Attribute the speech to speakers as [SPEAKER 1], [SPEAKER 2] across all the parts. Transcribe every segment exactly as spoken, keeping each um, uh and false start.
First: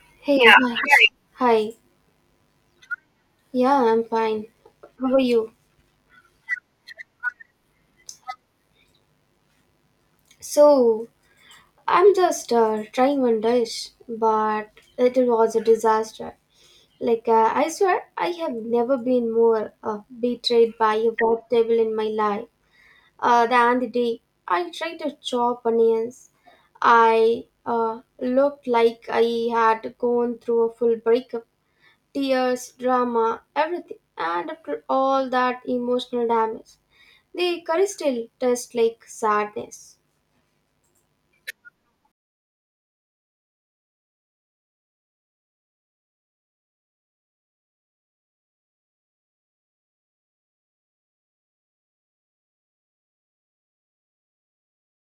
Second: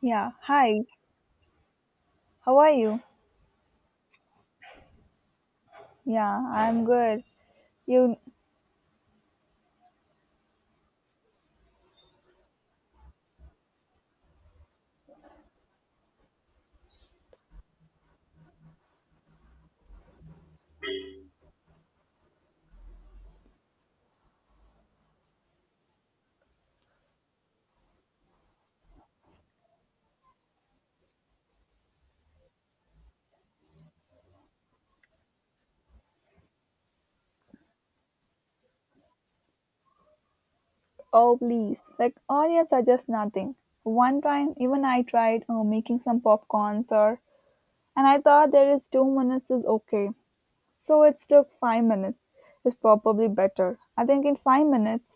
[SPEAKER 1] Yeah.
[SPEAKER 2] Hey, Yeah.
[SPEAKER 1] Hi.
[SPEAKER 2] hi. Hi.
[SPEAKER 1] How are you?
[SPEAKER 2] Yeah, I'm fine. How are you?
[SPEAKER 1] Yeah, I'm good. You
[SPEAKER 2] So, I'm just uh, trying one dish, but it was a disaster. Like, uh, I swear, I have never been more uh, betrayed by a vegetable in my life uh, than the day I tried to chop onions. I uh, looked like I had gone through a full breakup. Tears, drama, everything. And after all that emotional damage, the curry still tastes like sadness.
[SPEAKER 1] Oh, please. Like onions are just nothing. One time even I tried uh, making some popcorns or and I thought there is two minutes is okay. So it took five minutes. It's probably better. I think in five minutes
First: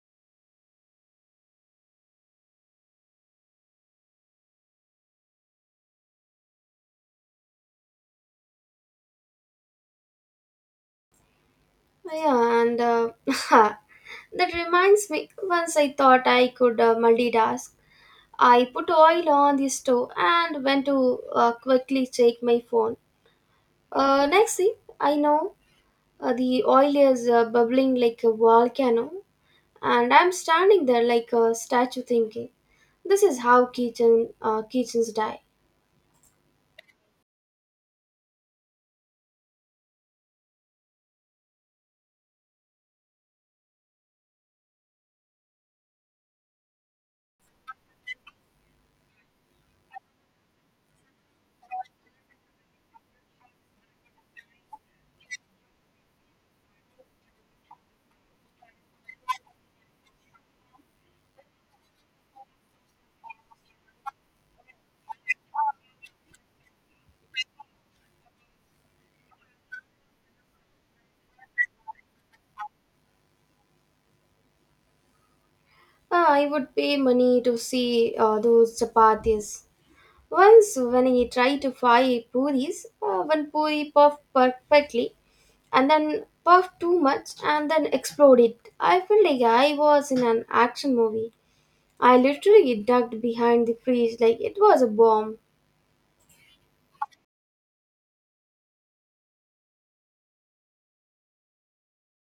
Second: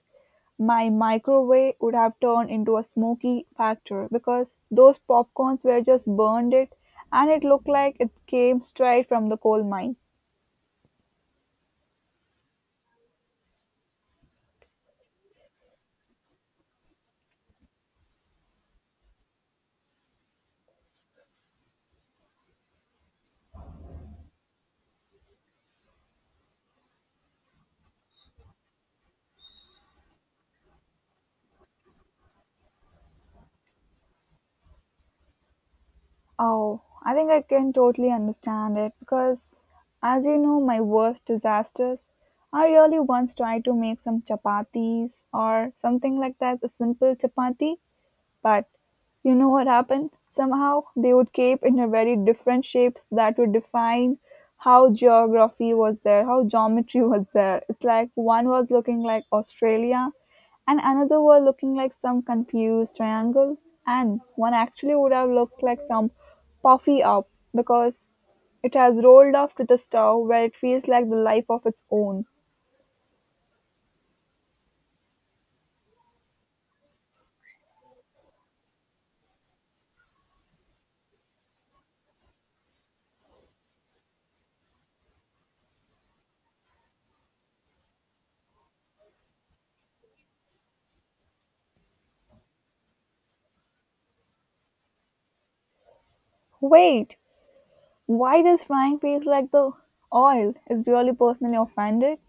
[SPEAKER 1] my microwave would have turned into a smoky factor because those popcorns were just burned it and it looked like it came straight from the coal mine.
[SPEAKER 2] Yeah, and uh, that reminds me, once I thought I could uh, multitask, I put oil on the stove and went to uh, quickly check my phone. Uh, next thing I know, uh, the oil is uh, bubbling like a volcano and I'm standing there like a statue thinking, this is how kitchen uh, kitchens die.
[SPEAKER 1] Oh, I think I can totally understand it because, as you know, my worst disasters. I really once tried to make some chapatis or something like that, a simple chapati, but you know what happened? Somehow they would cape in a very different shapes that would define how geography was there, how geometry was there. It's like one was looking like Australia and another was looking like some confused triangle, and one actually would have looked like some puffy up because it has rolled off to the stove where it feels like the life of its own.
[SPEAKER 2] Ah, I would pay money to see uh, those chapatis. Once, when I tried to fry puris, uh, one puri puffed perfectly and then puffed too much and then exploded. I felt like I was in an action movie. I literally ducked behind the fridge like it was a bomb.
[SPEAKER 1] Wait, why does frying feels like the oil? Is really personally offended?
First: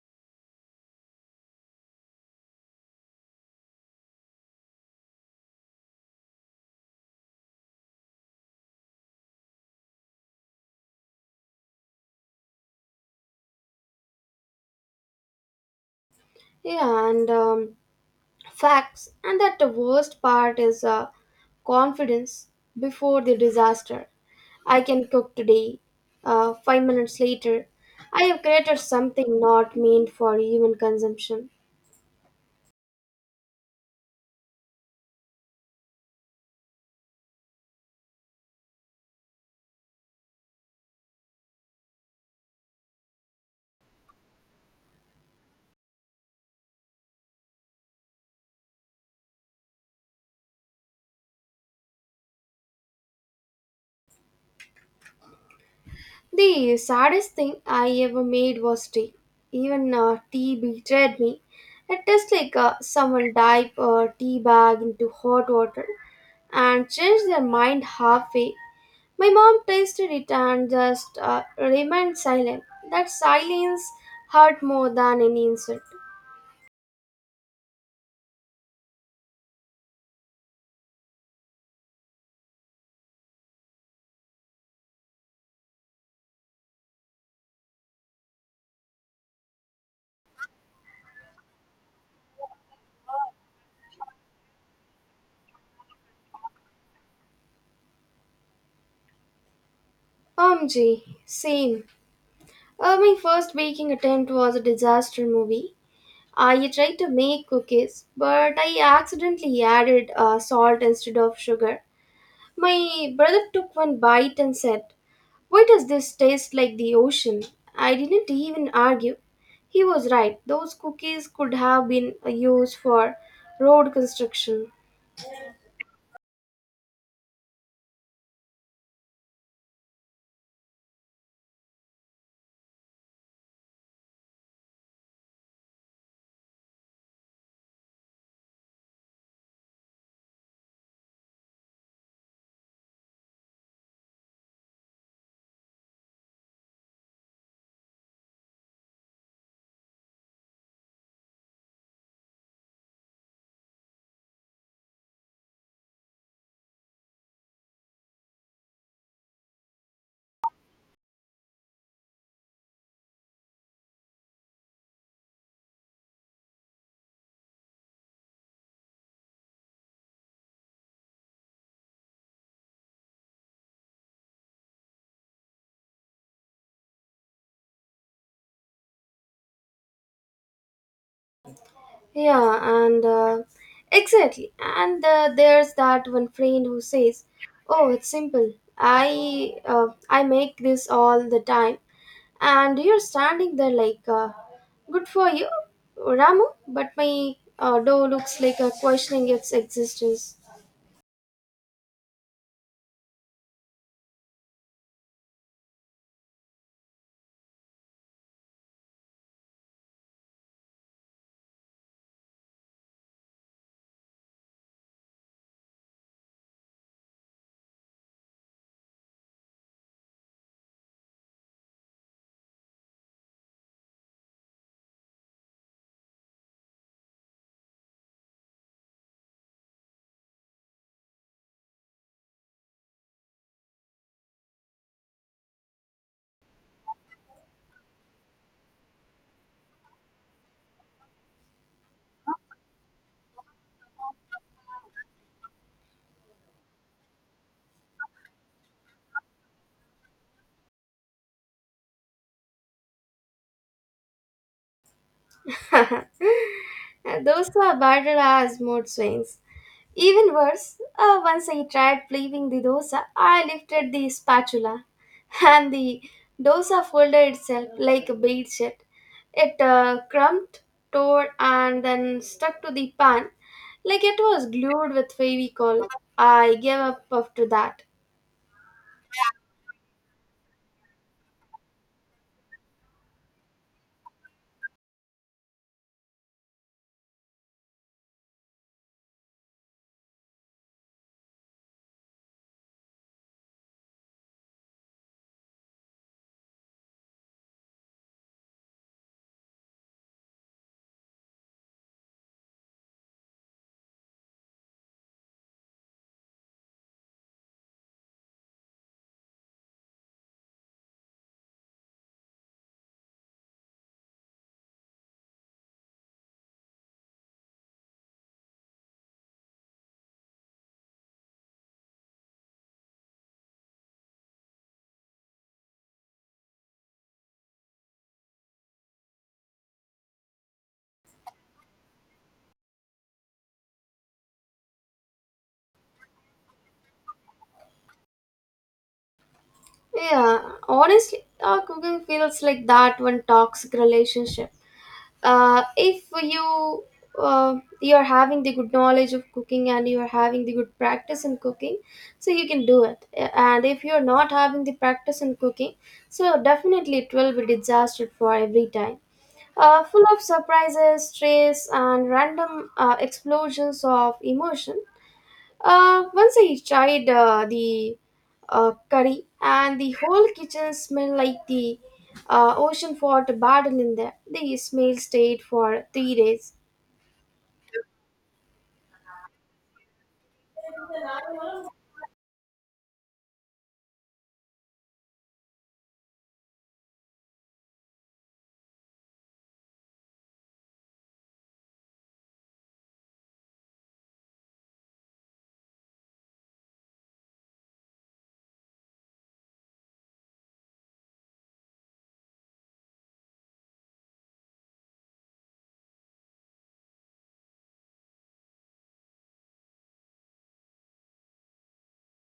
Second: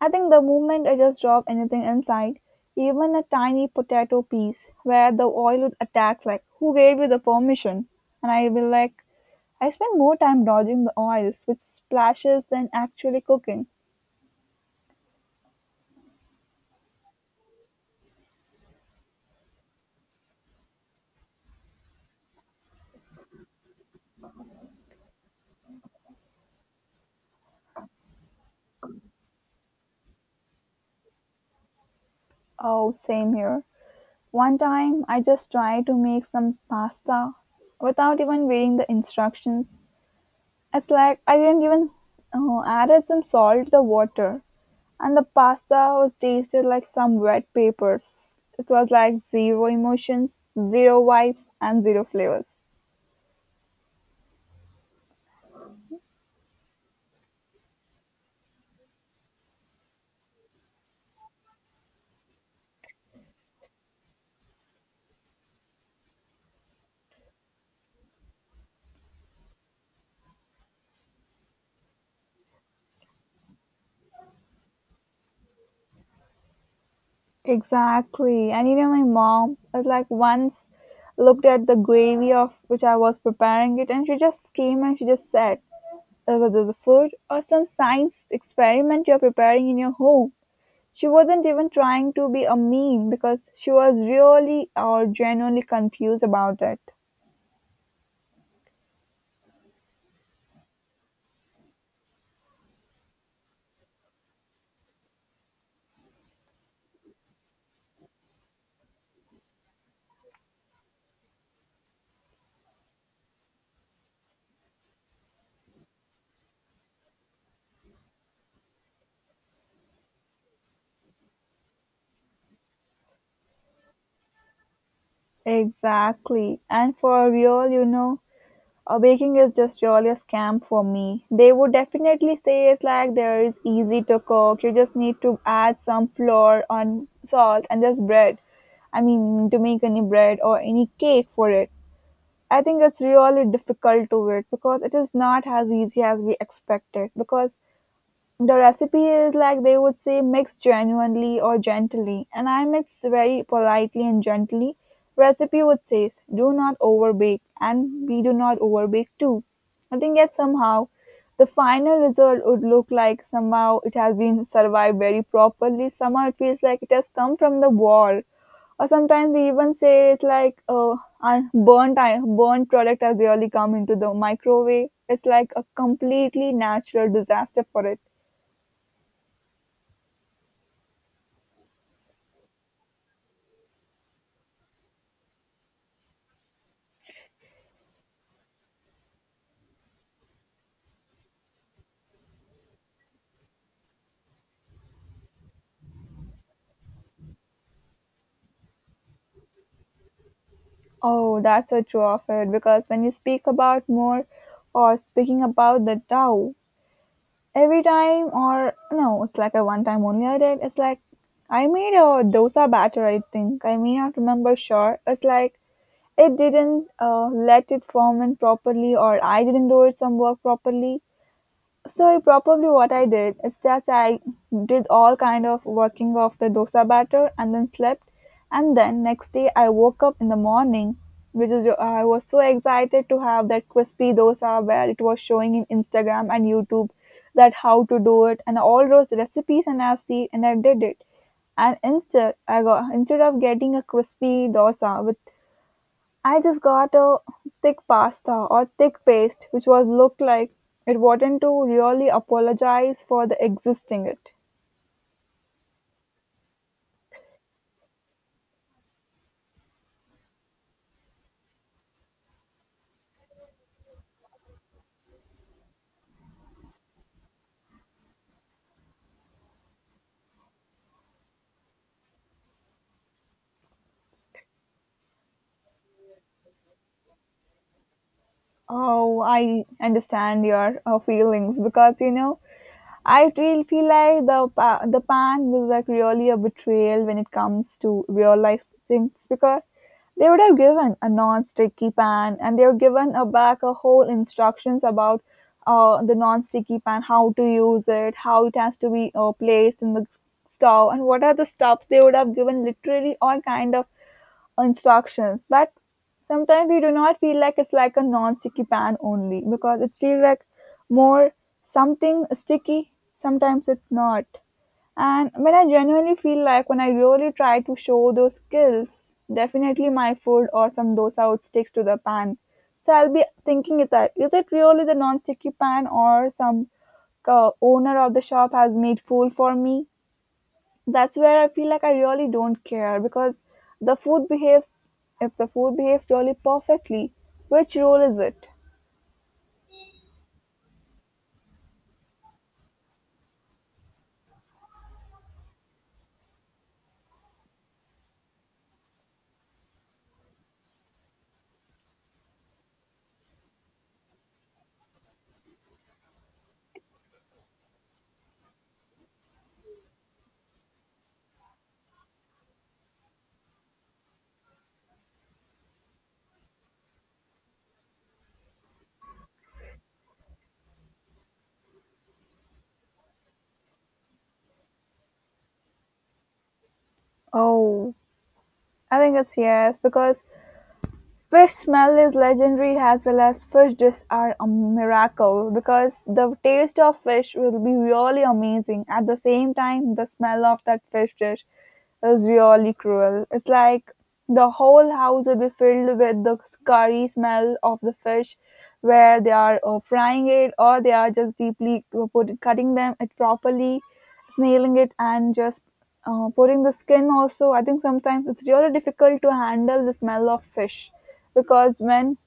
[SPEAKER 1] I think the moment I just drop anything inside, even a tiny potato piece, where the oil would attack, like, who gave you the permission? And I will like, I spend more time dodging the oils, which splashes, than actually cooking.
[SPEAKER 2] Yeah, and um, Facts, and that the worst part is uh, confidence before the disaster. I can cook today. Uh, five minutes later, I have created something not meant for human consumption.
[SPEAKER 1] Oh, same here. One time I just tried to make some pasta without even reading the instructions. It's like I didn't even oh, added some salt to the water, and the pasta was tasted like some wet papers. It was like zero emotions, zero vibes, and zero flavors.
[SPEAKER 2] The saddest thing I ever made was tea. Even uh, tea betrayed me. It tastes like uh, someone dipped a tea bag into hot water and changed their mind halfway. My mom tasted it and just uh, remained silent. That silence hurt more than any insult.
[SPEAKER 1] Exactly. And you know, my mom was like once looked at the gravy of which I was preparing it, and she just came and she just said, "Is it the food or some science experiment you're preparing in your home?" She wasn't even trying to be a meme because she was really or genuinely confused about it.
[SPEAKER 2] O M G, same. Uh, my first baking attempt was a disaster movie. I tried to make cookies, but I accidentally added uh, salt instead of sugar. My brother took one bite and said, "Why does this taste like the ocean?" I didn't even argue. He was right. Those cookies could have been uh, used for road construction.
[SPEAKER 1] Exactly. And for real, you know, uh, baking is just really a scam for me. They would definitely say it's like there is easy to cook. You just need to add some flour on salt and just bread. I mean, to make any bread or any cake for it. I think it's really difficult to it because it is not as easy as we expected. Because the recipe is like they would say mix genuinely or gently, and I mix very politely and gently. Recipe would say do not overbake, and we do not overbake too. I think yet somehow the final result would look like somehow it has been survived very properly. Somehow it feels like it has come from the wall, or sometimes we even say it's like uh, un- burnt i- burnt product has really come into the microwave. It's like a completely natural disaster for it.
[SPEAKER 2] Yeah, and uh, Exactly. And uh, There's that one friend who says, "Oh, it's simple. I uh, I make this all the time," and you're standing there like, uh, "Good for you, Ramu," but my uh, dough looks like a questioning its existence.
[SPEAKER 1] Oh, that's a true of it because when you speak about more or speaking about the Tao, every time or no, it's like a one time only I did. It's like I made a dosa batter, I think. I may not remember sure. It's like it didn't uh, let it ferment properly or I didn't do it some work properly. So probably what I did is just I did all kind of working of the dosa batter and then slept, and then next day I woke up in the morning, which is I was so excited to have that crispy dosa where it was showing in Instagram and YouTube that how to do it and all those recipes and I've seen and I did it and instead I got instead of getting a crispy dosa with I just got a thick pasta or thick paste which was looked like it wanted to really apologize for the existing it.
[SPEAKER 2] And those were barred as mood swings. Even worse, uh, once I tried flipping the dosa, I lifted the spatula and the dosa folded itself like a bedsheet. It uh, crumped, tore, and then stuck to the pan like it was glued with Fevicol. I gave up after that.
[SPEAKER 1] Oh, I understand your uh, feelings because you know I really feel like the pa- the pang was like really a betrayal when it comes to real life things because they would have given a non-sticky pan and they were given a back a whole instructions about uh, the non-sticky pan how to use it how it has to be uh, placed in the stove and what are the stuffs they would have given literally all kind of instructions, but sometimes we do not feel like it's like a non-sticky pan only because it feels like more something sticky. Sometimes it's not. And when I genuinely feel like when I really try to show those skills, definitely my food or some dosa would stick to the pan. So I'll be thinking is that is it really the non-sticky pan or some uh, owner of the shop has made fool for me? That's where I feel like I really don't care because the food behaves if the food behaves really perfectly, which role is it?
[SPEAKER 2] Yeah, honestly, our cooking feels like that one toxic relationship. Uh, if you uh, You are having the good knowledge of cooking and you are having the good practice in cooking, so you can do it, and if you are not having the practice in cooking, so definitely it will be disaster for every time, uh, full of surprises, stress, and random uh, explosions of emotion. Uh, once I tried uh, the uh, curry, and the whole kitchen smelled like the uh, ocean fought a battle in there. The smell stayed for three days.
[SPEAKER 1] Oh, I think it's yes because fish smell is legendary as well as fish dishes are a miracle because the taste of fish will be really amazing. At the same time, the smell of that fish dish is really cruel. It's like the whole house will be filled with the curry smell of the fish, where they are uh, frying it or they are just deeply uh, put, cutting them it properly snealing it and just uh, putting the skin also. I think sometimes it's really difficult to handle the smell of fish because when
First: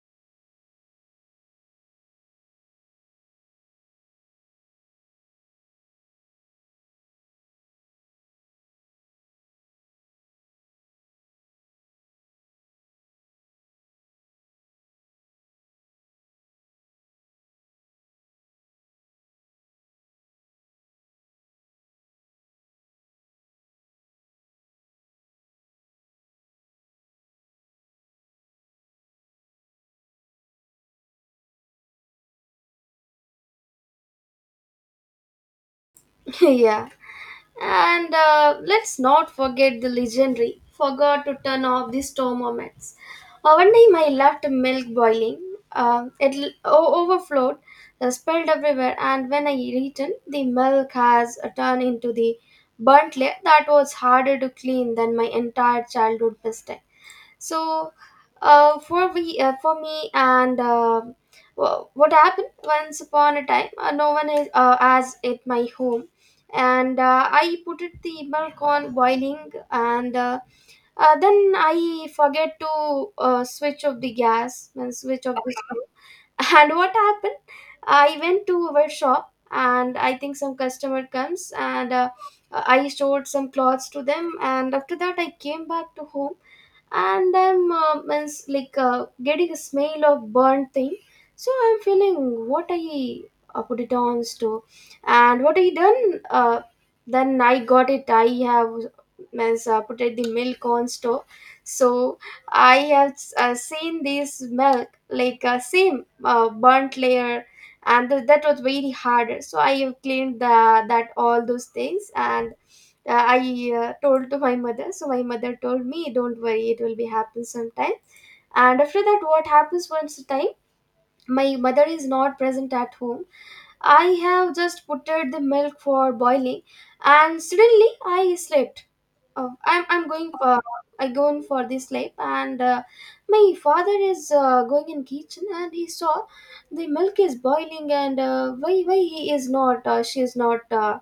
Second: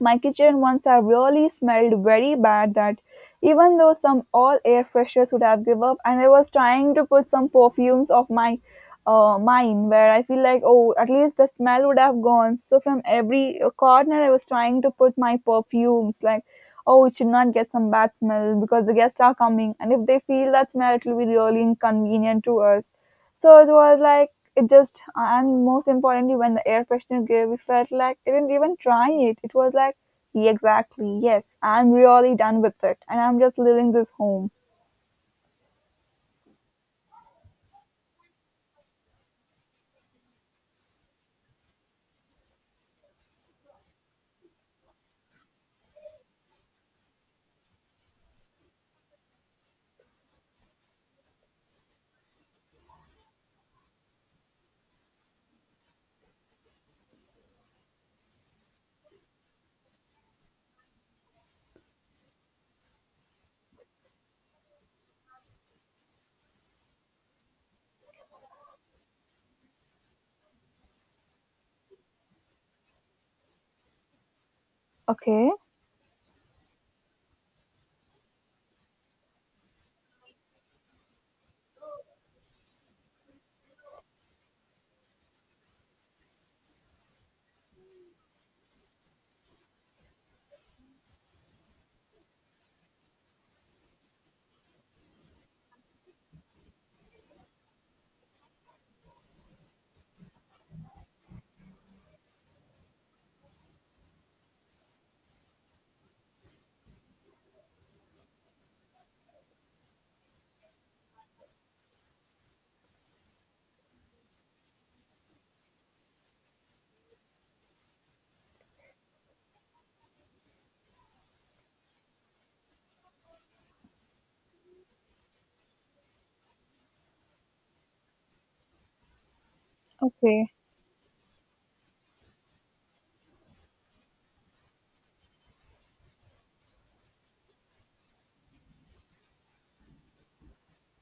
[SPEAKER 1] my kitchen once I really smelled very bad that even though some all air freshers would have give up and I was trying to put some perfumes of my uh, mine where I feel like oh at least the smell would have gone so from every corner I was trying to put my perfumes like oh it should not get some bad smell because the guests are coming and if they feel that smell it will be really inconvenient to us so it was like it just and most importantly when the air freshener gave we felt like I didn't even try it. It was like yeah, exactly, yes, I'm really done with it and I'm just leaving this home.
[SPEAKER 2] Yeah. And uh, Let's not forget the legendary forgot to turn off the stove moments. Uh, one time I left milk boiling. Uh, it l- o- overflowed, uh, spilled everywhere, and when I returned, the milk has uh, turned into the burnt layer that was harder to clean than my entire childhood mistake. So, uh, for we, uh, for me, and uh, wha- what happened once upon a time, uh, no one is, uh, as at my home, and uh, I put it the milk on boiling, and uh, uh, then I forget to uh, switch off the gas and switch off
[SPEAKER 1] Okay,
[SPEAKER 2] the stove, and what happened, I went to our shop and I think some customer comes, and uh, I showed some clothes to them, and after that I came back to home, and I'm um, means like uh, getting a smell of burnt thing, so I'm feeling what I uh, put it on stove, and what I done. uh, then I got it, I have, means uh, put it the milk on stove, so I have uh, seen this milk like uh, same uh, burnt layer, and th- that was very hard, so I have cleaned the, that all those things, and uh, I uh, told to my mother, so my mother told me don't worry, it will be happen sometime. And after that, what happens, once a time my mother is not present at home, I have just put the milk for boiling, and suddenly I slept. Oh, I'm I'm going
[SPEAKER 1] okay.
[SPEAKER 2] for, I going for this lab, and uh, my father is uh, going in kitchen, and he saw the milk is boiling, and uh, why why he is not, uh, she is not, uh,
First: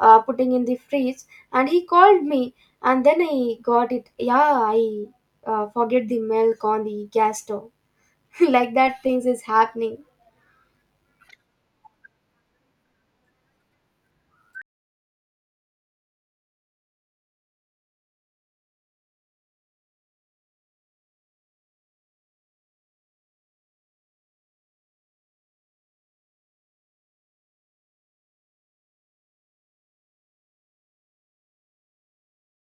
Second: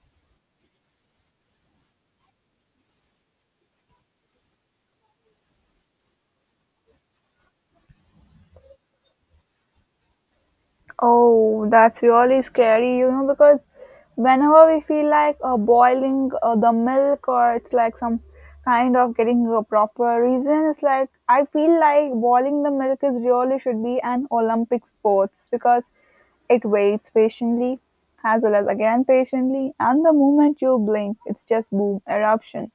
[SPEAKER 2] uh, putting in the fridge, and he called me, and then I got it, yeah, I uh, forget the milk on the gas stove. Like that things is happening.
[SPEAKER 1] Oh, that's really scary, you know, because whenever we feel like uh, boiling uh, the milk or it's like some kind of getting a proper reason, it's like I feel like boiling the milk is really should be an Olympic sports because it waits patiently as well as again patiently, and the moment you blink, it's just boom eruption.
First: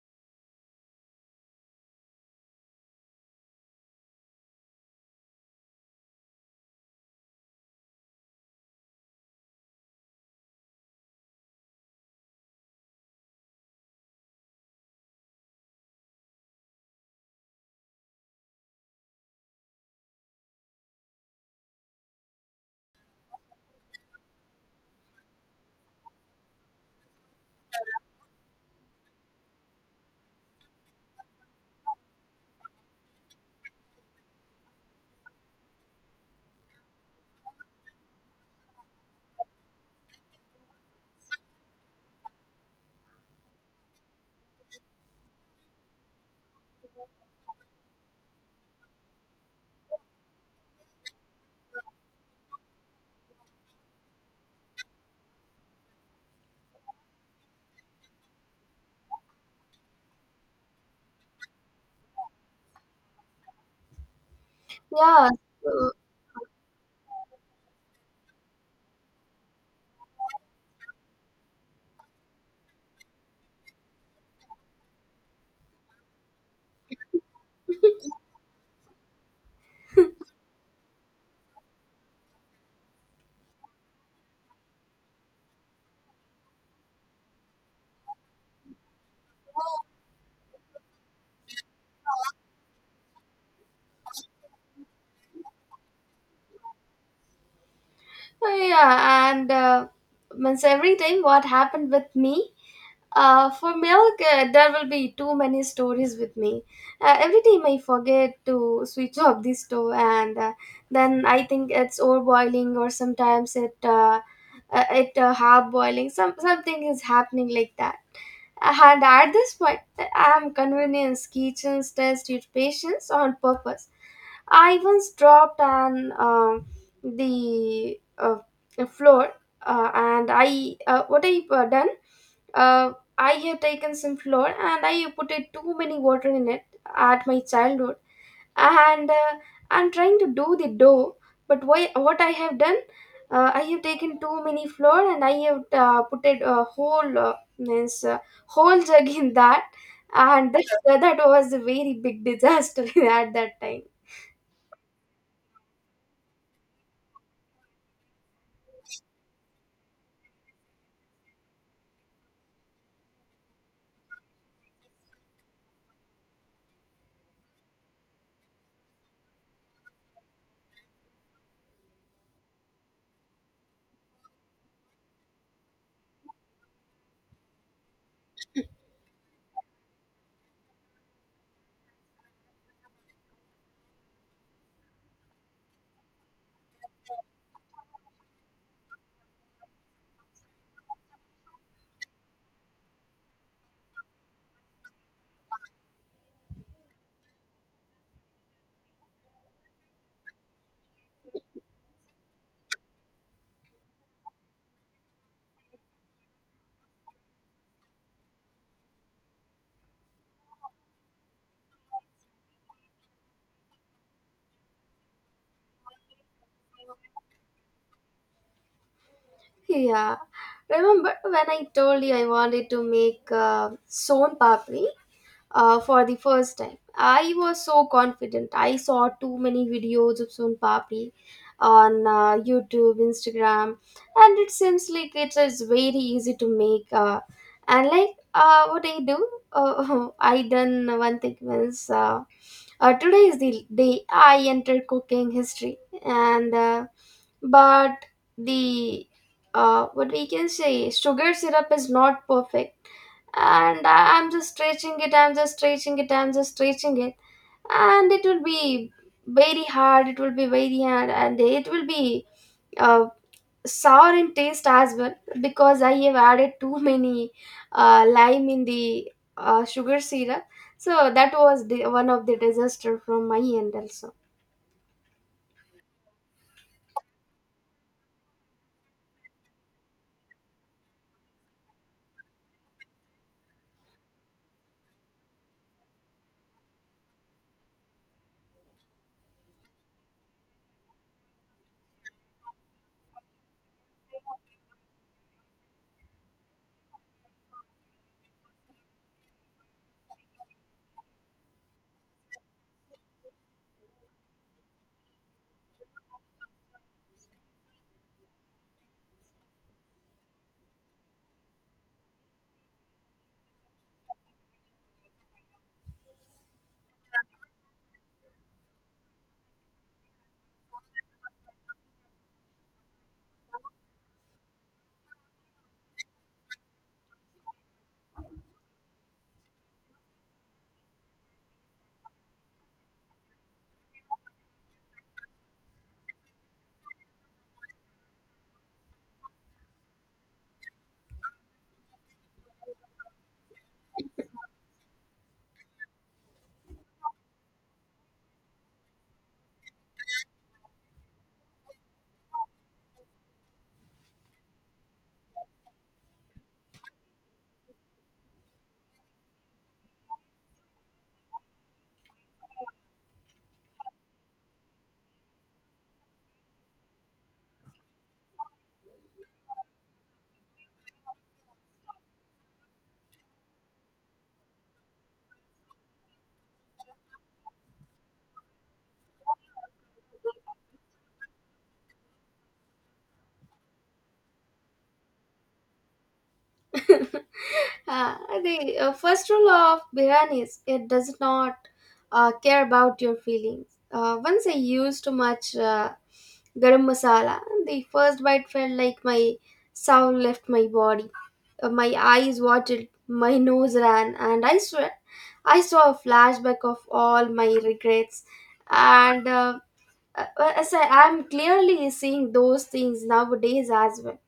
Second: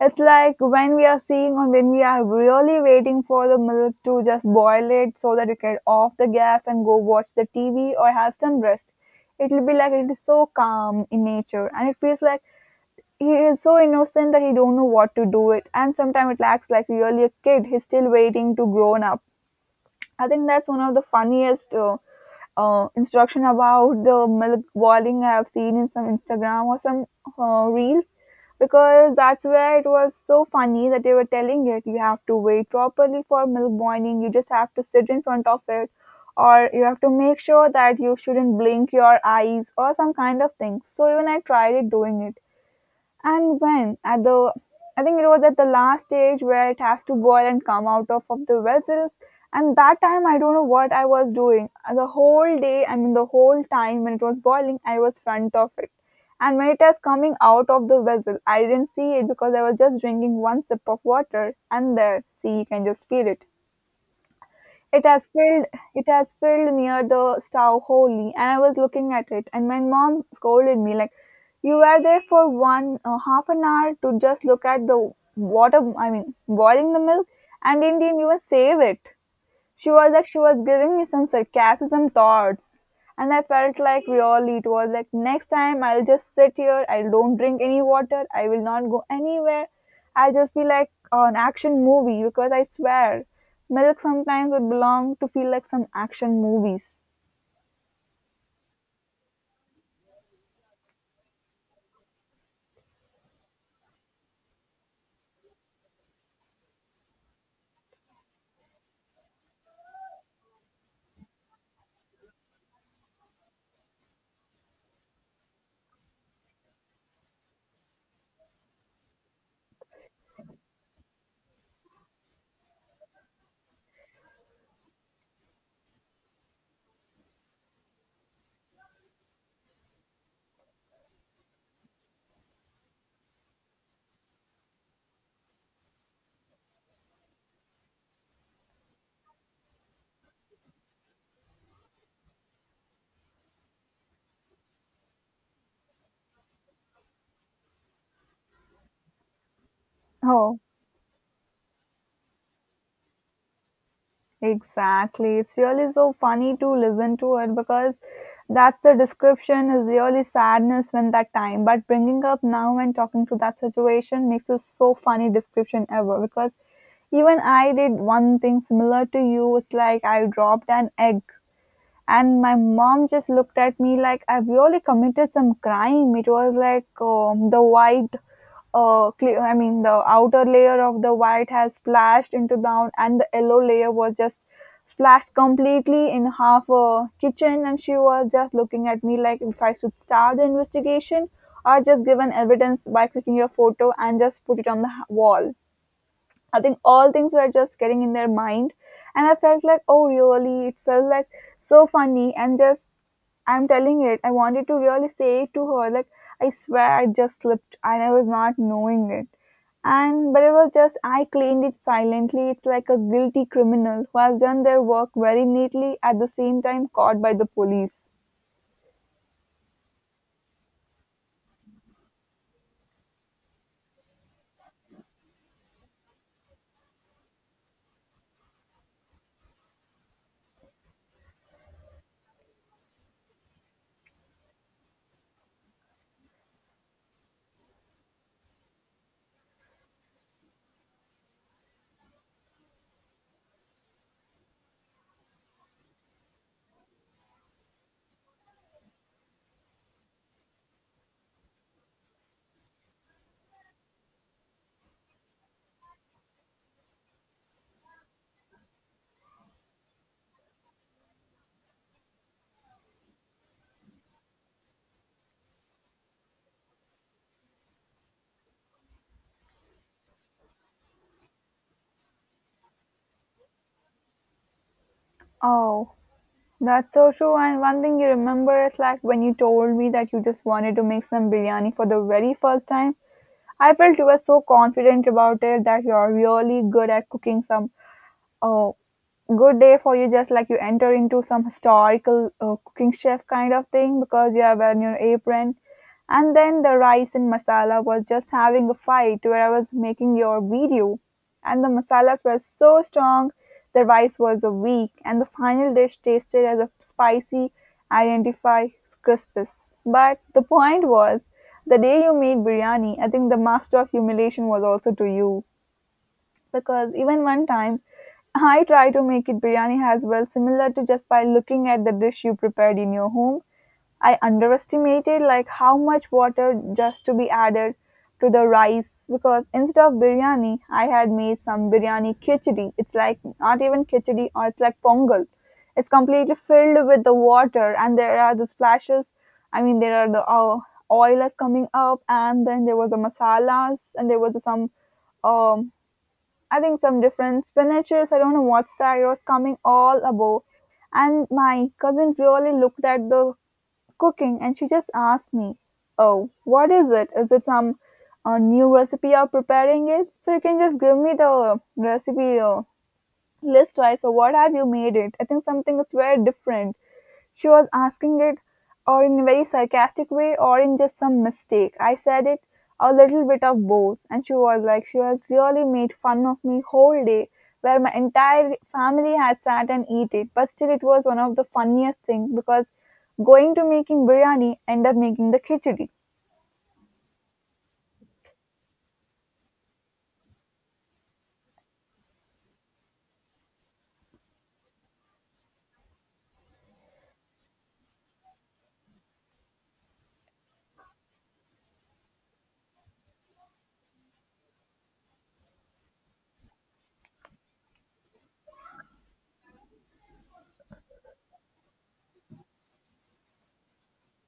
[SPEAKER 1] It's like when we are seeing or when we are really waiting for the milk to just boil it so that you can off the gas and go watch the T V or have some rest. It will be like it is so calm in nature and it feels like he is so innocent that he don't know what to do it and sometimes it acts like really a kid. He's still waiting to grown up. I think that's one of the funniest uh, uh, instruction about the milk boiling I have seen in some Instagram or some uh, reels because that's where it was so funny that they were telling it you have to wait properly for milk boiling, you just have to sit in front of it, or you have to make sure that you shouldn't blink your eyes or some kind of thing. So, even I tried it doing it and when at the, I think it was at the last stage where it has to boil and come out of, of, the vessel. And that time, I don't know what I was doing. Uh, The whole day, I mean, the whole time when it was boiling, I was front of it. And when it was coming out of the vessel, I didn't see it because I was just drinking one sip of water. And there, see, you can just feel it. It has
[SPEAKER 2] yeah
[SPEAKER 1] filled
[SPEAKER 2] so-
[SPEAKER 1] it has filled near the stove wholly, and I was looking at it, and my mom scolded me like, "You were there for one uh, half an hour to just look at the water. I mean, boiling the milk, and in the end you will save it." She was like she was giving me some sarcasm thoughts. And I felt like really it was like next time I'll just sit here, I don't drink any water, I will not go anywhere. I'll just be like an action movie because I swear milk sometimes would belong to feel like some action movies.
[SPEAKER 2] yeah and uh, Means every time what happened with me. Uh, for milk, uh, there will be too many stories with me. Uh, every time I forget to switch off the stove, and uh, then I think it's overboiling, or sometimes it uh, uh, it uh, half boiling. Some something is happening like that. And at this point, I am convinced kitchens test your patience on purpose. I once dropped on um, the uh, floor, uh, and I, uh, what I uh, done. Uh, I have taken some flour and I put it too many water in it at my childhood, and uh, I'm trying to do the dough, but why, what I have done, uh, I have taken too many flour and I have uh, put it a whole, uh, means uh, whole jug in that, and
[SPEAKER 1] Oh.
[SPEAKER 2] that, that was a very big disaster at that time.
[SPEAKER 1] Exactly. It's really so funny to listen to it because that's the description is really sadness when that time. But bringing up now and talking to that situation makes it so funny description ever because even I did one thing similar to you. It's like I dropped an egg and my mom just looked at me like I really committed some crime. It was like um, the white, uh, cle- I mean, the outer layer of the white has splashed into down, and the yellow layer was just splashed completely in half a kitchen. And she was just looking at me like if I should start the investigation or just give an evidence by clicking your photo and just put it on the h- wall. I think all things were just getting in their mind, and I felt like, oh, really, it felt like so funny, and just I'm telling it, I wanted to really say it to her, like, I swear I just slipped and I was not knowing it. And but it was just I cleaned it silently. It's like a guilty criminal who has done their work very neatly at the same time caught by the police.
[SPEAKER 2] Yeah, remember when I told you I wanted to make uh, son papri uh, for the first time. I was so confident. I saw too many videos of Sun papi on uh, YouTube, Instagram, and it seems like it is very easy to make. Uh, and like uh, What I do, uh, I done one thing, means, uh, uh, today is the day I entered cooking history, and uh, but the uh, what we can say, sugar syrup is not perfect, and I- I'm just stretching it, I'm just stretching it, I'm just stretching it, and it will be very hard, it will be very hard, and it will be uh, sour in taste as well, because I have added too many uh, lime in the uh, sugar syrup. So that was the, one of the disaster from my end also.
[SPEAKER 1] Oh, that's so true. And one thing you remember is like when you told me that you just wanted to make some biryani for the very first time, I felt you were so confident about it that you're really good at cooking some. Oh, good day for you. Just like you enter into some historical uh, cooking chef kind of thing because you are wearing your apron. And then the rice and masala was just having a fight where I was making your video. And the masalas were so strong, the rice was a weak, and the final dish tasted as a spicy identify crispus. But the point was, the day you made biryani, I think the master of humiliation was also to you because even one time I tried to make it biryani as well, similar to just by looking at the dish you prepared in your home. I underestimated like how much water just to be added to the rice because instead of biryani, I had made some biryani khichdi. It's like not even khichdi or it's like pongal. It's completely filled with the water and there are the splashes. I mean, there are the uh, oil is coming up and then there was the masalas and there was some um, I think some different spinaches. I don't know what's that. It was coming all above, and my cousin really looked at the cooking, and she just asked me, "Oh, what is it? Is it some uh, new recipe you're preparing it? So you can just give me the recipe uh, list, right? So what have you made it? I think something that's very different." She was asking it or in a very sarcastic way or in just some mistake. I said it a little bit of both, and she was like, she has really made fun of me whole day, where my entire family had sat and eat it. But still, it was one of the funniest things because going to making biryani end up making the khichdi.
[SPEAKER 2] Uh, the uh, first rule of biryani is it does not uh, care about your feelings. Uh, once I used too much uh, garam masala, the first bite felt like my soul left my body. Uh, my eyes watered, my nose ran, and I swear I saw a flashback of all my regrets. And uh, uh, as I am clearly seeing those things nowadays as well.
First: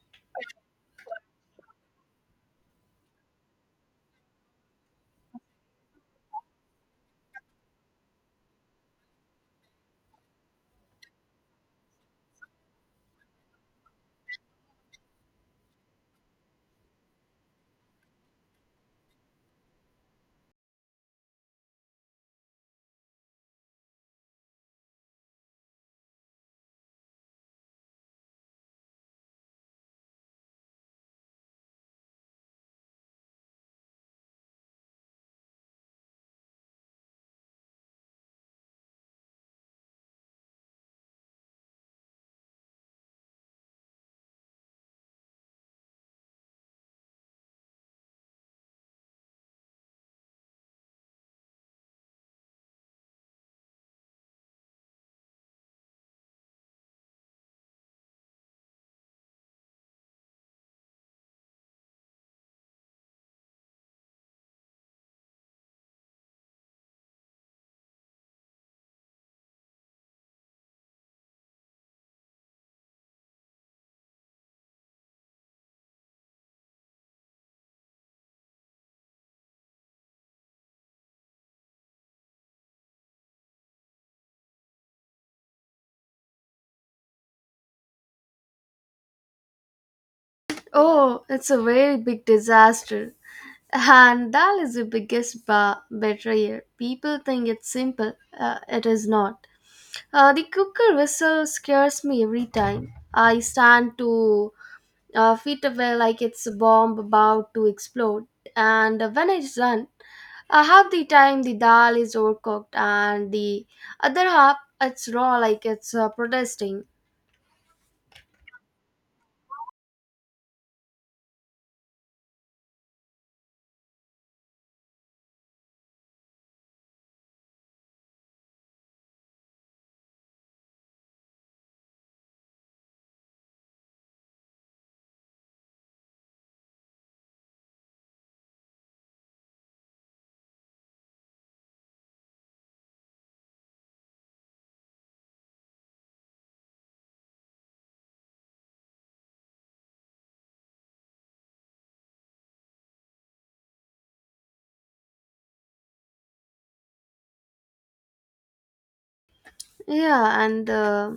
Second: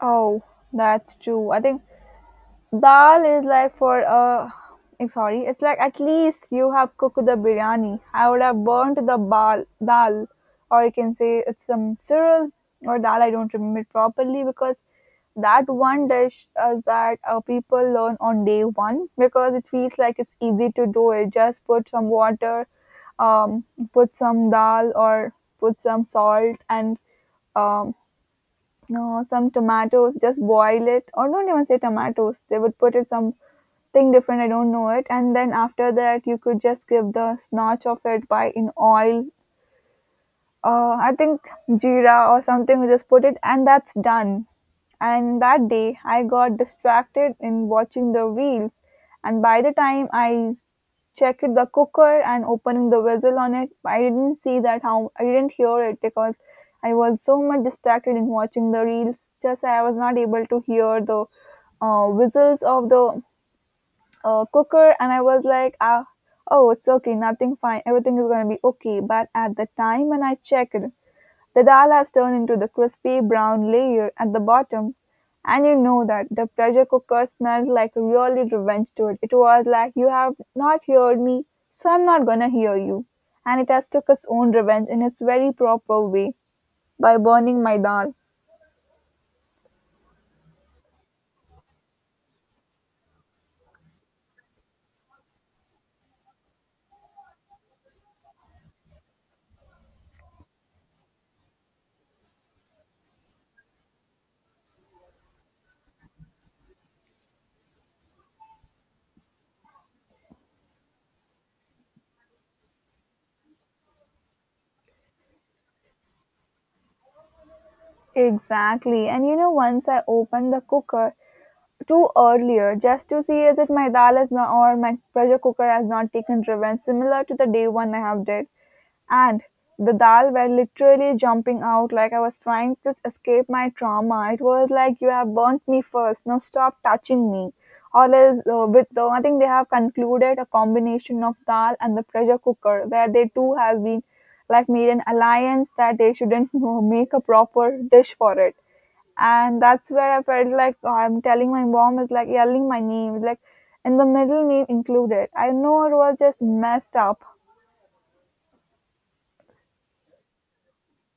[SPEAKER 1] Oh, that's true. I think dal is like for uh I'm sorry, it's like at least you have cooked the biryani. I would have burnt the bal dal, or you can say it's some cyril or dal. I don't remember it properly because that one dish is that uh, people learn on day one because it feels like it's easy to do it. Just put some water, um, put some dal or put some salt and um, no, some tomatoes, just boil it, or don't even say tomatoes. They would put it something different. I don't know it. And then after that, you could just give the snatch of it by in oil. Uh, I think jeera or something. We just put it, and that's done. And that day, I got distracted in watching the reels. And by the time I checked the cooker and opening the vessel on it. I didn't see that how I didn't hear it because I was so much distracted in watching the reels. Just I was not able to hear the uh, whistles of the uh, cooker, and I was like, ah, oh, it's okay, nothing fine, everything is gonna be okay. But at the time when I checked, the dal has turned into the crispy brown layer at the bottom, and you know that the pressure cooker smelled like a really revenge to it. It was like you have not heard me, so I'm not gonna hear you. And it has took its own revenge in its very proper way by burning my dal.
[SPEAKER 2] Oh, it's a very big disaster. And that is the biggest ba- betrayer. People think it's simple. Uh, it is not. Uh, the cooker whistle scares me every time. I stand two uh, feet away like it's a bomb about to explode. And when it's done, uh, half the time the dal is overcooked and the other half it's raw like it's uh, protesting.
[SPEAKER 1] Exactly. And you know, once I opened the cooker too earlier just to see as if my dal is not or my pressure cooker has not taken revenge, similar to the day one I have did. And the dal were literally jumping out like I was trying to escape my trauma. It was like, you have burnt me first, now stop touching me. All is uh, with the, I think they have concluded a combination of dal and the pressure cooker, where they too have been like made an alliance that they shouldn't know, make a proper dish for it. And that's where I felt like oh, I'm telling my mom is like yelling my name, like in the middle name included. I know it was just messed up.
[SPEAKER 2] Yeah, and uh,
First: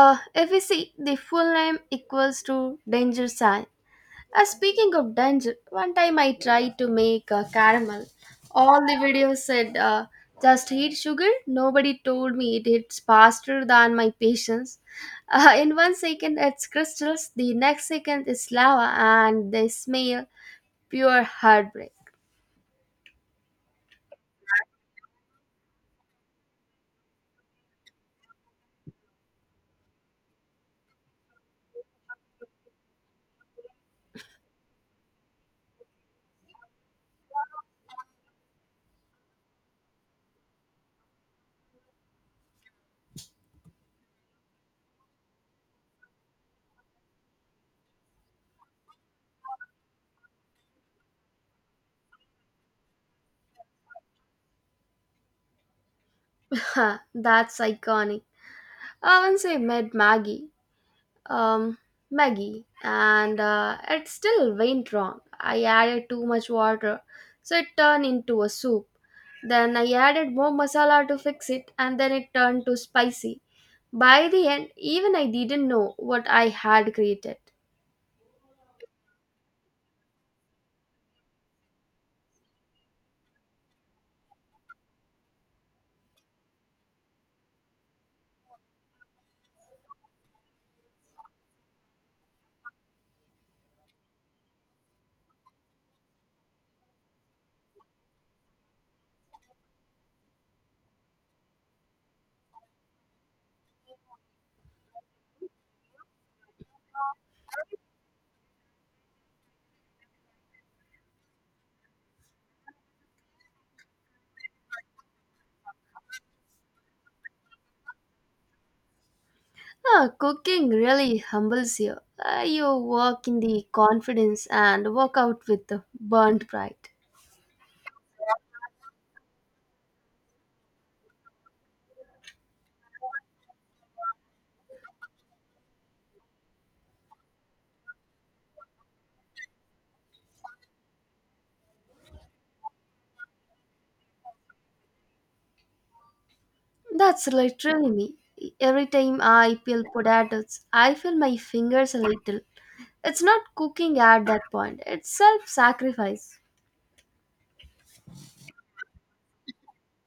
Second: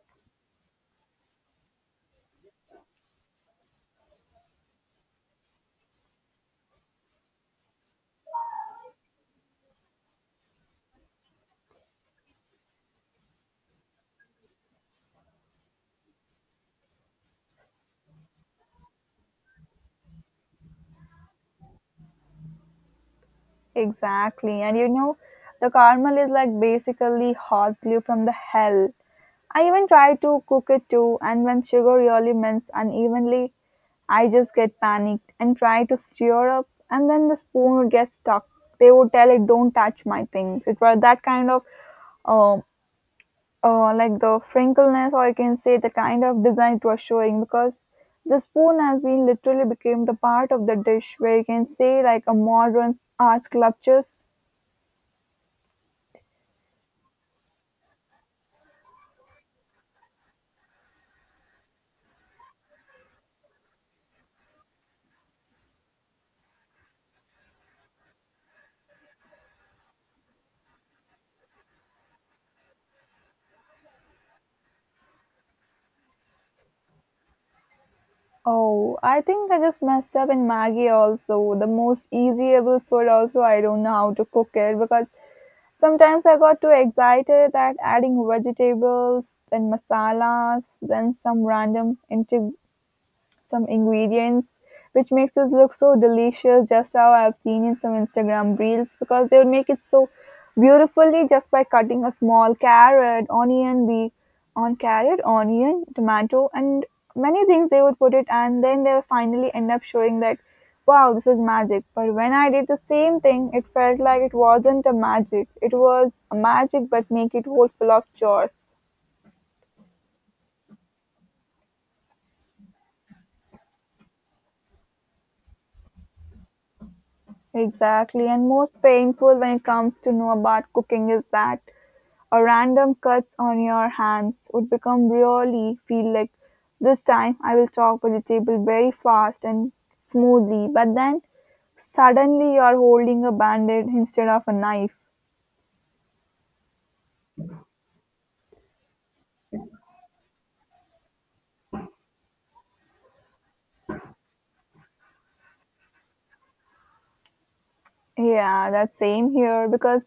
[SPEAKER 2] Uh, if we see the full name equals to danger sign. Uh, speaking of danger, one time I tried to make a caramel. All the videos said, uh, just heat sugar. Nobody told me it hits faster than my patience. Uh, in one second it's crystals, the next second it's lava, and they smell pure heartbreak.
[SPEAKER 1] Exactly. And you know, the caramel is like basically hot glue from the hell. I even try to cook it too, and when sugar really melts unevenly, I just get panicked and try to stir up, and then the spoon would get stuck. They would tell it, "Don't touch my things." It was that kind of, um, uh, like the frinkleness, or I can say the kind of design it was showing, because the spoon has been literally became the part of the dish where you can say like a modern art sculptures.
[SPEAKER 2] That's iconic. Uh, once I met Maggie, um, Maggie, and uh, it still went wrong. I added too much water, so it turned into a soup. Then I added more masala to fix it, and then it turned to spicy. By the end, even I didn't know what I had created.
[SPEAKER 1] Oh, I think I just messed up in Maggie also. The most easyable food also I don't know how to cook it because sometimes I got too excited that adding vegetables and masalas, then some random integ some ingredients which makes it look so delicious just how I've seen in some Instagram reels because they would make it so beautifully just by cutting a small carrot, onion, be, on carrot, onion, tomato and many things they would put it and then they will finally end up showing that wow, this is magic, but when I did the same thing it felt like it wasn't a magic, it was a magic but make it whole full of chores.
[SPEAKER 2] Ah, cooking really humbles you. Ah, you walk in the confidence and walk out with the burnt pride.
[SPEAKER 1] Exactly, and most painful when it comes to know about cooking is that or random cuts on your hands would become really feel like this time I will chop vegetable very fast and smoothly, but then suddenly you're holding a bandage instead of a knife.
[SPEAKER 2] That's literally me. Every time I peel potatoes, I feel my fingers a little. It's not cooking at that point, it's self sacrifice.
[SPEAKER 1] Yeah, that's same here because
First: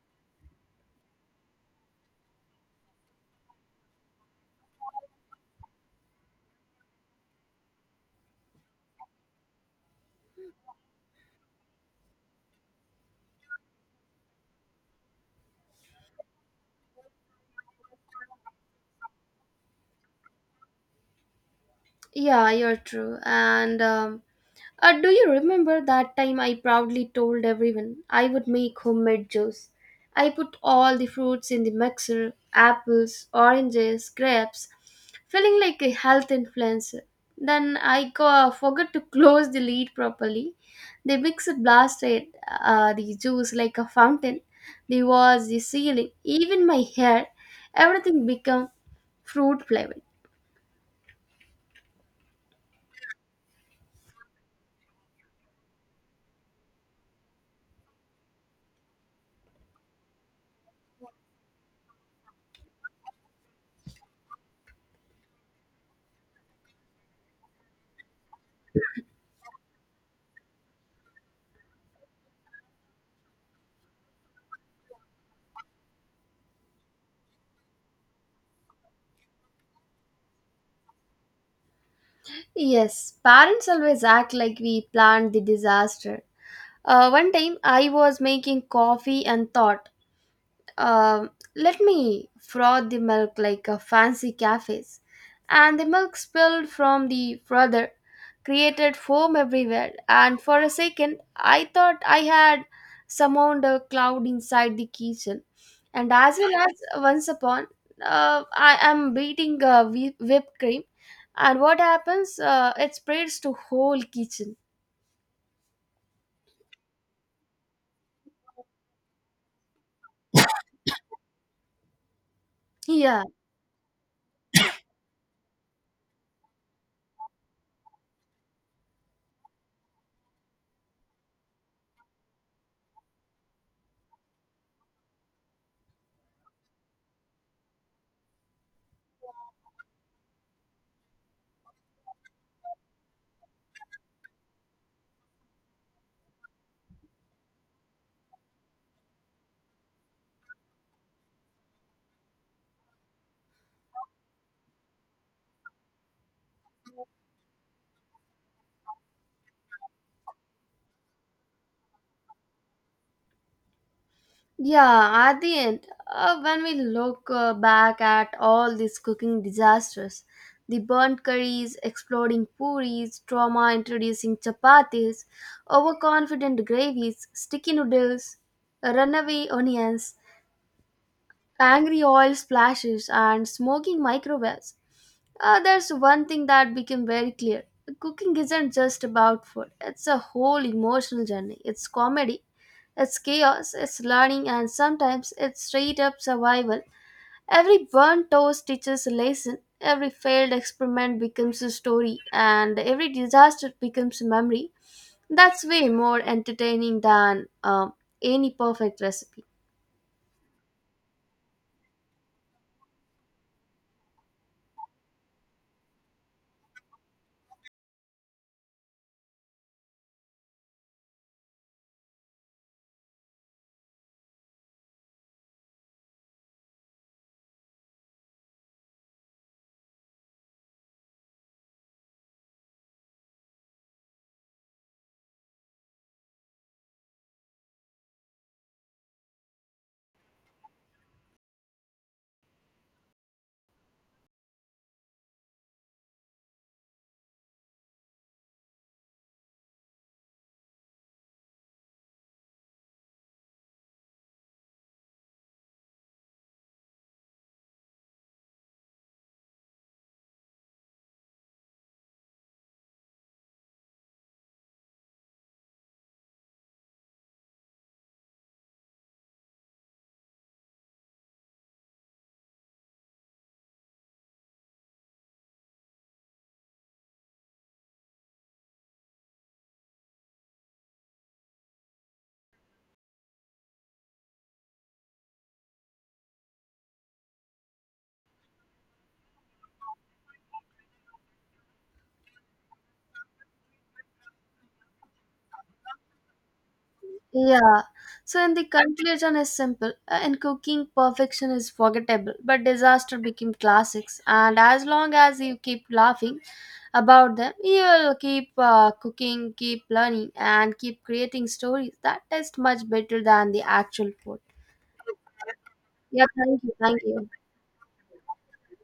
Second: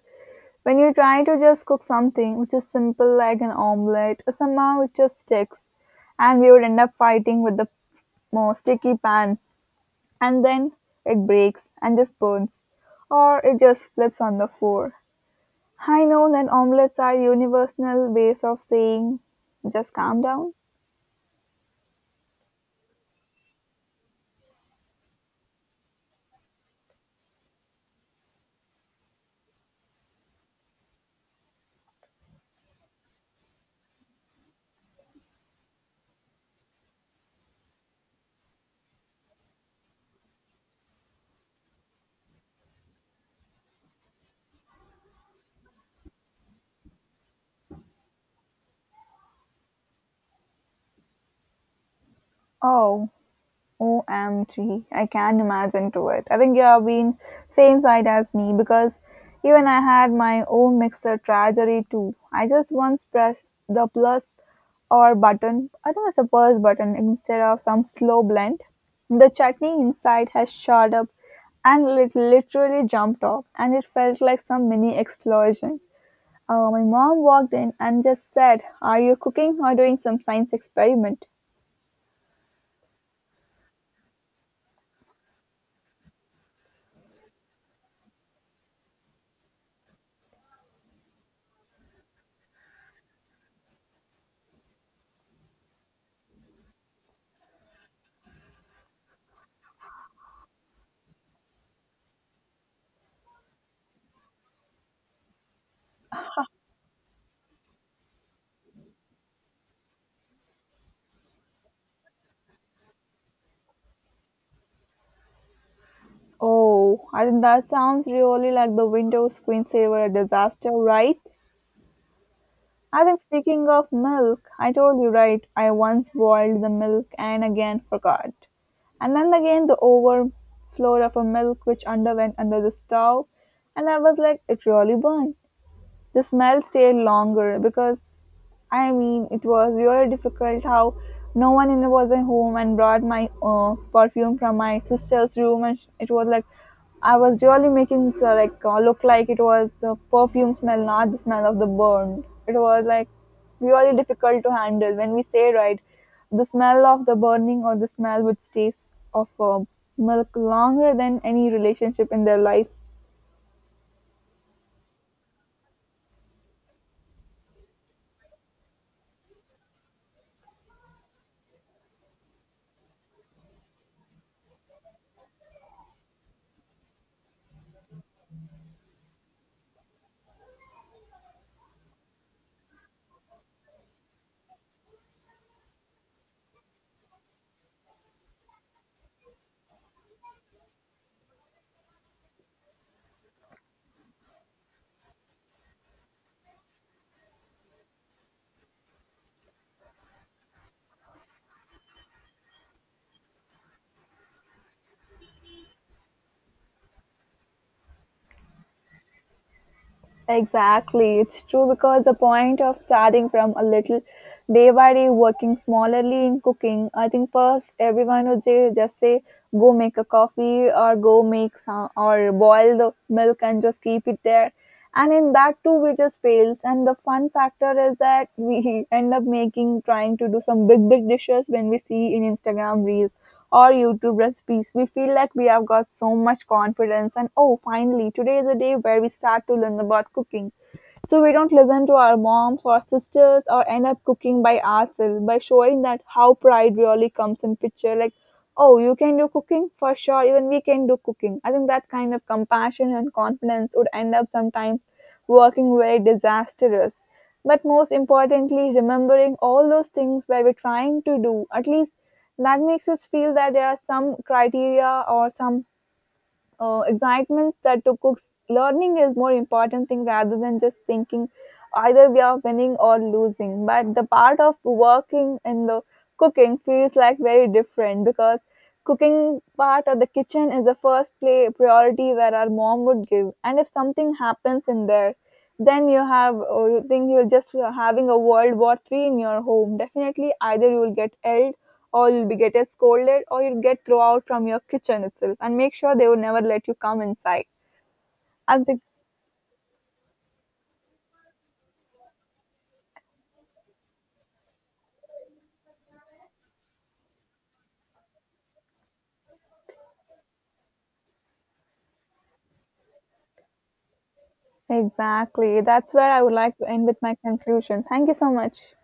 [SPEAKER 1] when you try to just cook something which is simple like an omelette, somehow it just sticks, and we would end up fighting with the more sticky pan, and then it breaks and just burns, or it just flips on the floor. I know that omelets are universal ways of saying just calm down.
[SPEAKER 2] Yeah, you're true. And um, uh, Do you remember that time I proudly told everyone I would make homemade juice? I put all the fruits in the mixer, apples, oranges, grapes, feeling like a health influencer. Then I go, forgot to close the lid properly. The mixer blasted uh, the juice like a fountain. The walls, the ceiling, even my hair, everything became fruit flavor.
[SPEAKER 1] Oh, O M G. I can imagine to it. I think you have been same side as me because even I had my own mixer tragedy too. I just once pressed the plus or button. I think it's a plus button instead of some slow blend. The chutney inside has shot up and it literally jumped off and it felt like some mini explosion. Uh, my mom walked in and just said, "Are you cooking or doing some science experiment?"
[SPEAKER 2] Yes, parents always act like we planned the disaster. Uh, one time I was making coffee and thought, Um, let me froth the milk like a fancy cafes. And the milk spilled from the frother, created foam everywhere. And for a second, I thought I had summoned a cloud inside the kitchen. And as well as once upon, uh, I am beating uh, whi- whipped cream. And what happens? Uh, it spreads to whole kitchen.
[SPEAKER 1] Oh, I think that sounds really like the Windows screensaver disaster, right? I think
[SPEAKER 2] Yeah.
[SPEAKER 1] speaking of milk, I told you right, I once boiled the milk and again forgot. And then again the overflow of a milk which underwent under the stove, and I was like, it really burned. The smell stayed longer because I mean it was really difficult how no one in was at home, and brought my uh, perfume from my sister's room and sh- it was like I was really making so like uh, look like it was the perfume smell not the smell of the burn, it was like really difficult to handle, when we say right, the smell of the burning or the smell which stays of uh, milk longer than any relationship in their lives.
[SPEAKER 2] Yeah, at the end, uh, when we look uh, back at all these cooking disasters, the burnt curries, exploding puris, trauma introducing chapatis, overconfident gravies, sticky noodles, runaway onions, angry oil splashes, and smoking microwaves. Uh, there's one thing that became very clear. Cooking isn't just about food. It's a whole emotional journey. It's comedy, it's chaos, it's learning, and sometimes it's straight up survival. Every burnt toast teaches a lesson, every failed experiment becomes a story, and every disaster becomes a memory. That's way more entertaining than um, any perfect recipe.
[SPEAKER 1] Exactly, it's true because the point of starting from a little day by day, working smaller,ly in cooking. I think first everyone would say, just say, go make a coffee or go make some or boil the milk and just keep it there. And in that too, we just fails. And the fun factor is that we end up making trying to do some big, big dishes when we see in Instagram reels or YouTube recipes. We feel like we have got so much confidence, and oh, finally, today is a day where we start to learn about cooking. So we don't listen to our moms or sisters or end up cooking by ourselves by showing that how pride really comes in picture. Like, oh, you can do cooking for sure. Even we can do cooking. I think that kind of compassion and confidence would end up sometimes working very disastrous, but most importantly, remembering all those things where we're trying to do. At least that makes us feel that there are some criteria or some uh, excitements that to cooks learning is more important thing rather than just thinking either we are winning or losing, but the part of working in the cooking feels like very different because cooking part of the kitchen is the first play priority where our mom would give, and if something happens in there then you have or you think you're just having a world war three in your home, definitely either you will get ill or you'll be get scolded or you'll get thrown out from your kitchen itself and make sure they would never let you come inside.
[SPEAKER 2] Yeah. So in the
[SPEAKER 1] As the,
[SPEAKER 2] conclusion is simple. Uh, In cooking, perfection is forgettable, but disaster became classics. And as long as you keep laughing about them, you'll keep uh, cooking, keep learning, and keep creating stories that taste much better than the actual food.
[SPEAKER 1] exactly. That's where I
[SPEAKER 2] Yeah.
[SPEAKER 1] would like
[SPEAKER 2] Thank
[SPEAKER 1] to
[SPEAKER 2] you.
[SPEAKER 1] end with
[SPEAKER 2] Thank
[SPEAKER 1] my
[SPEAKER 2] you.
[SPEAKER 1] conclusion. Thank you so much.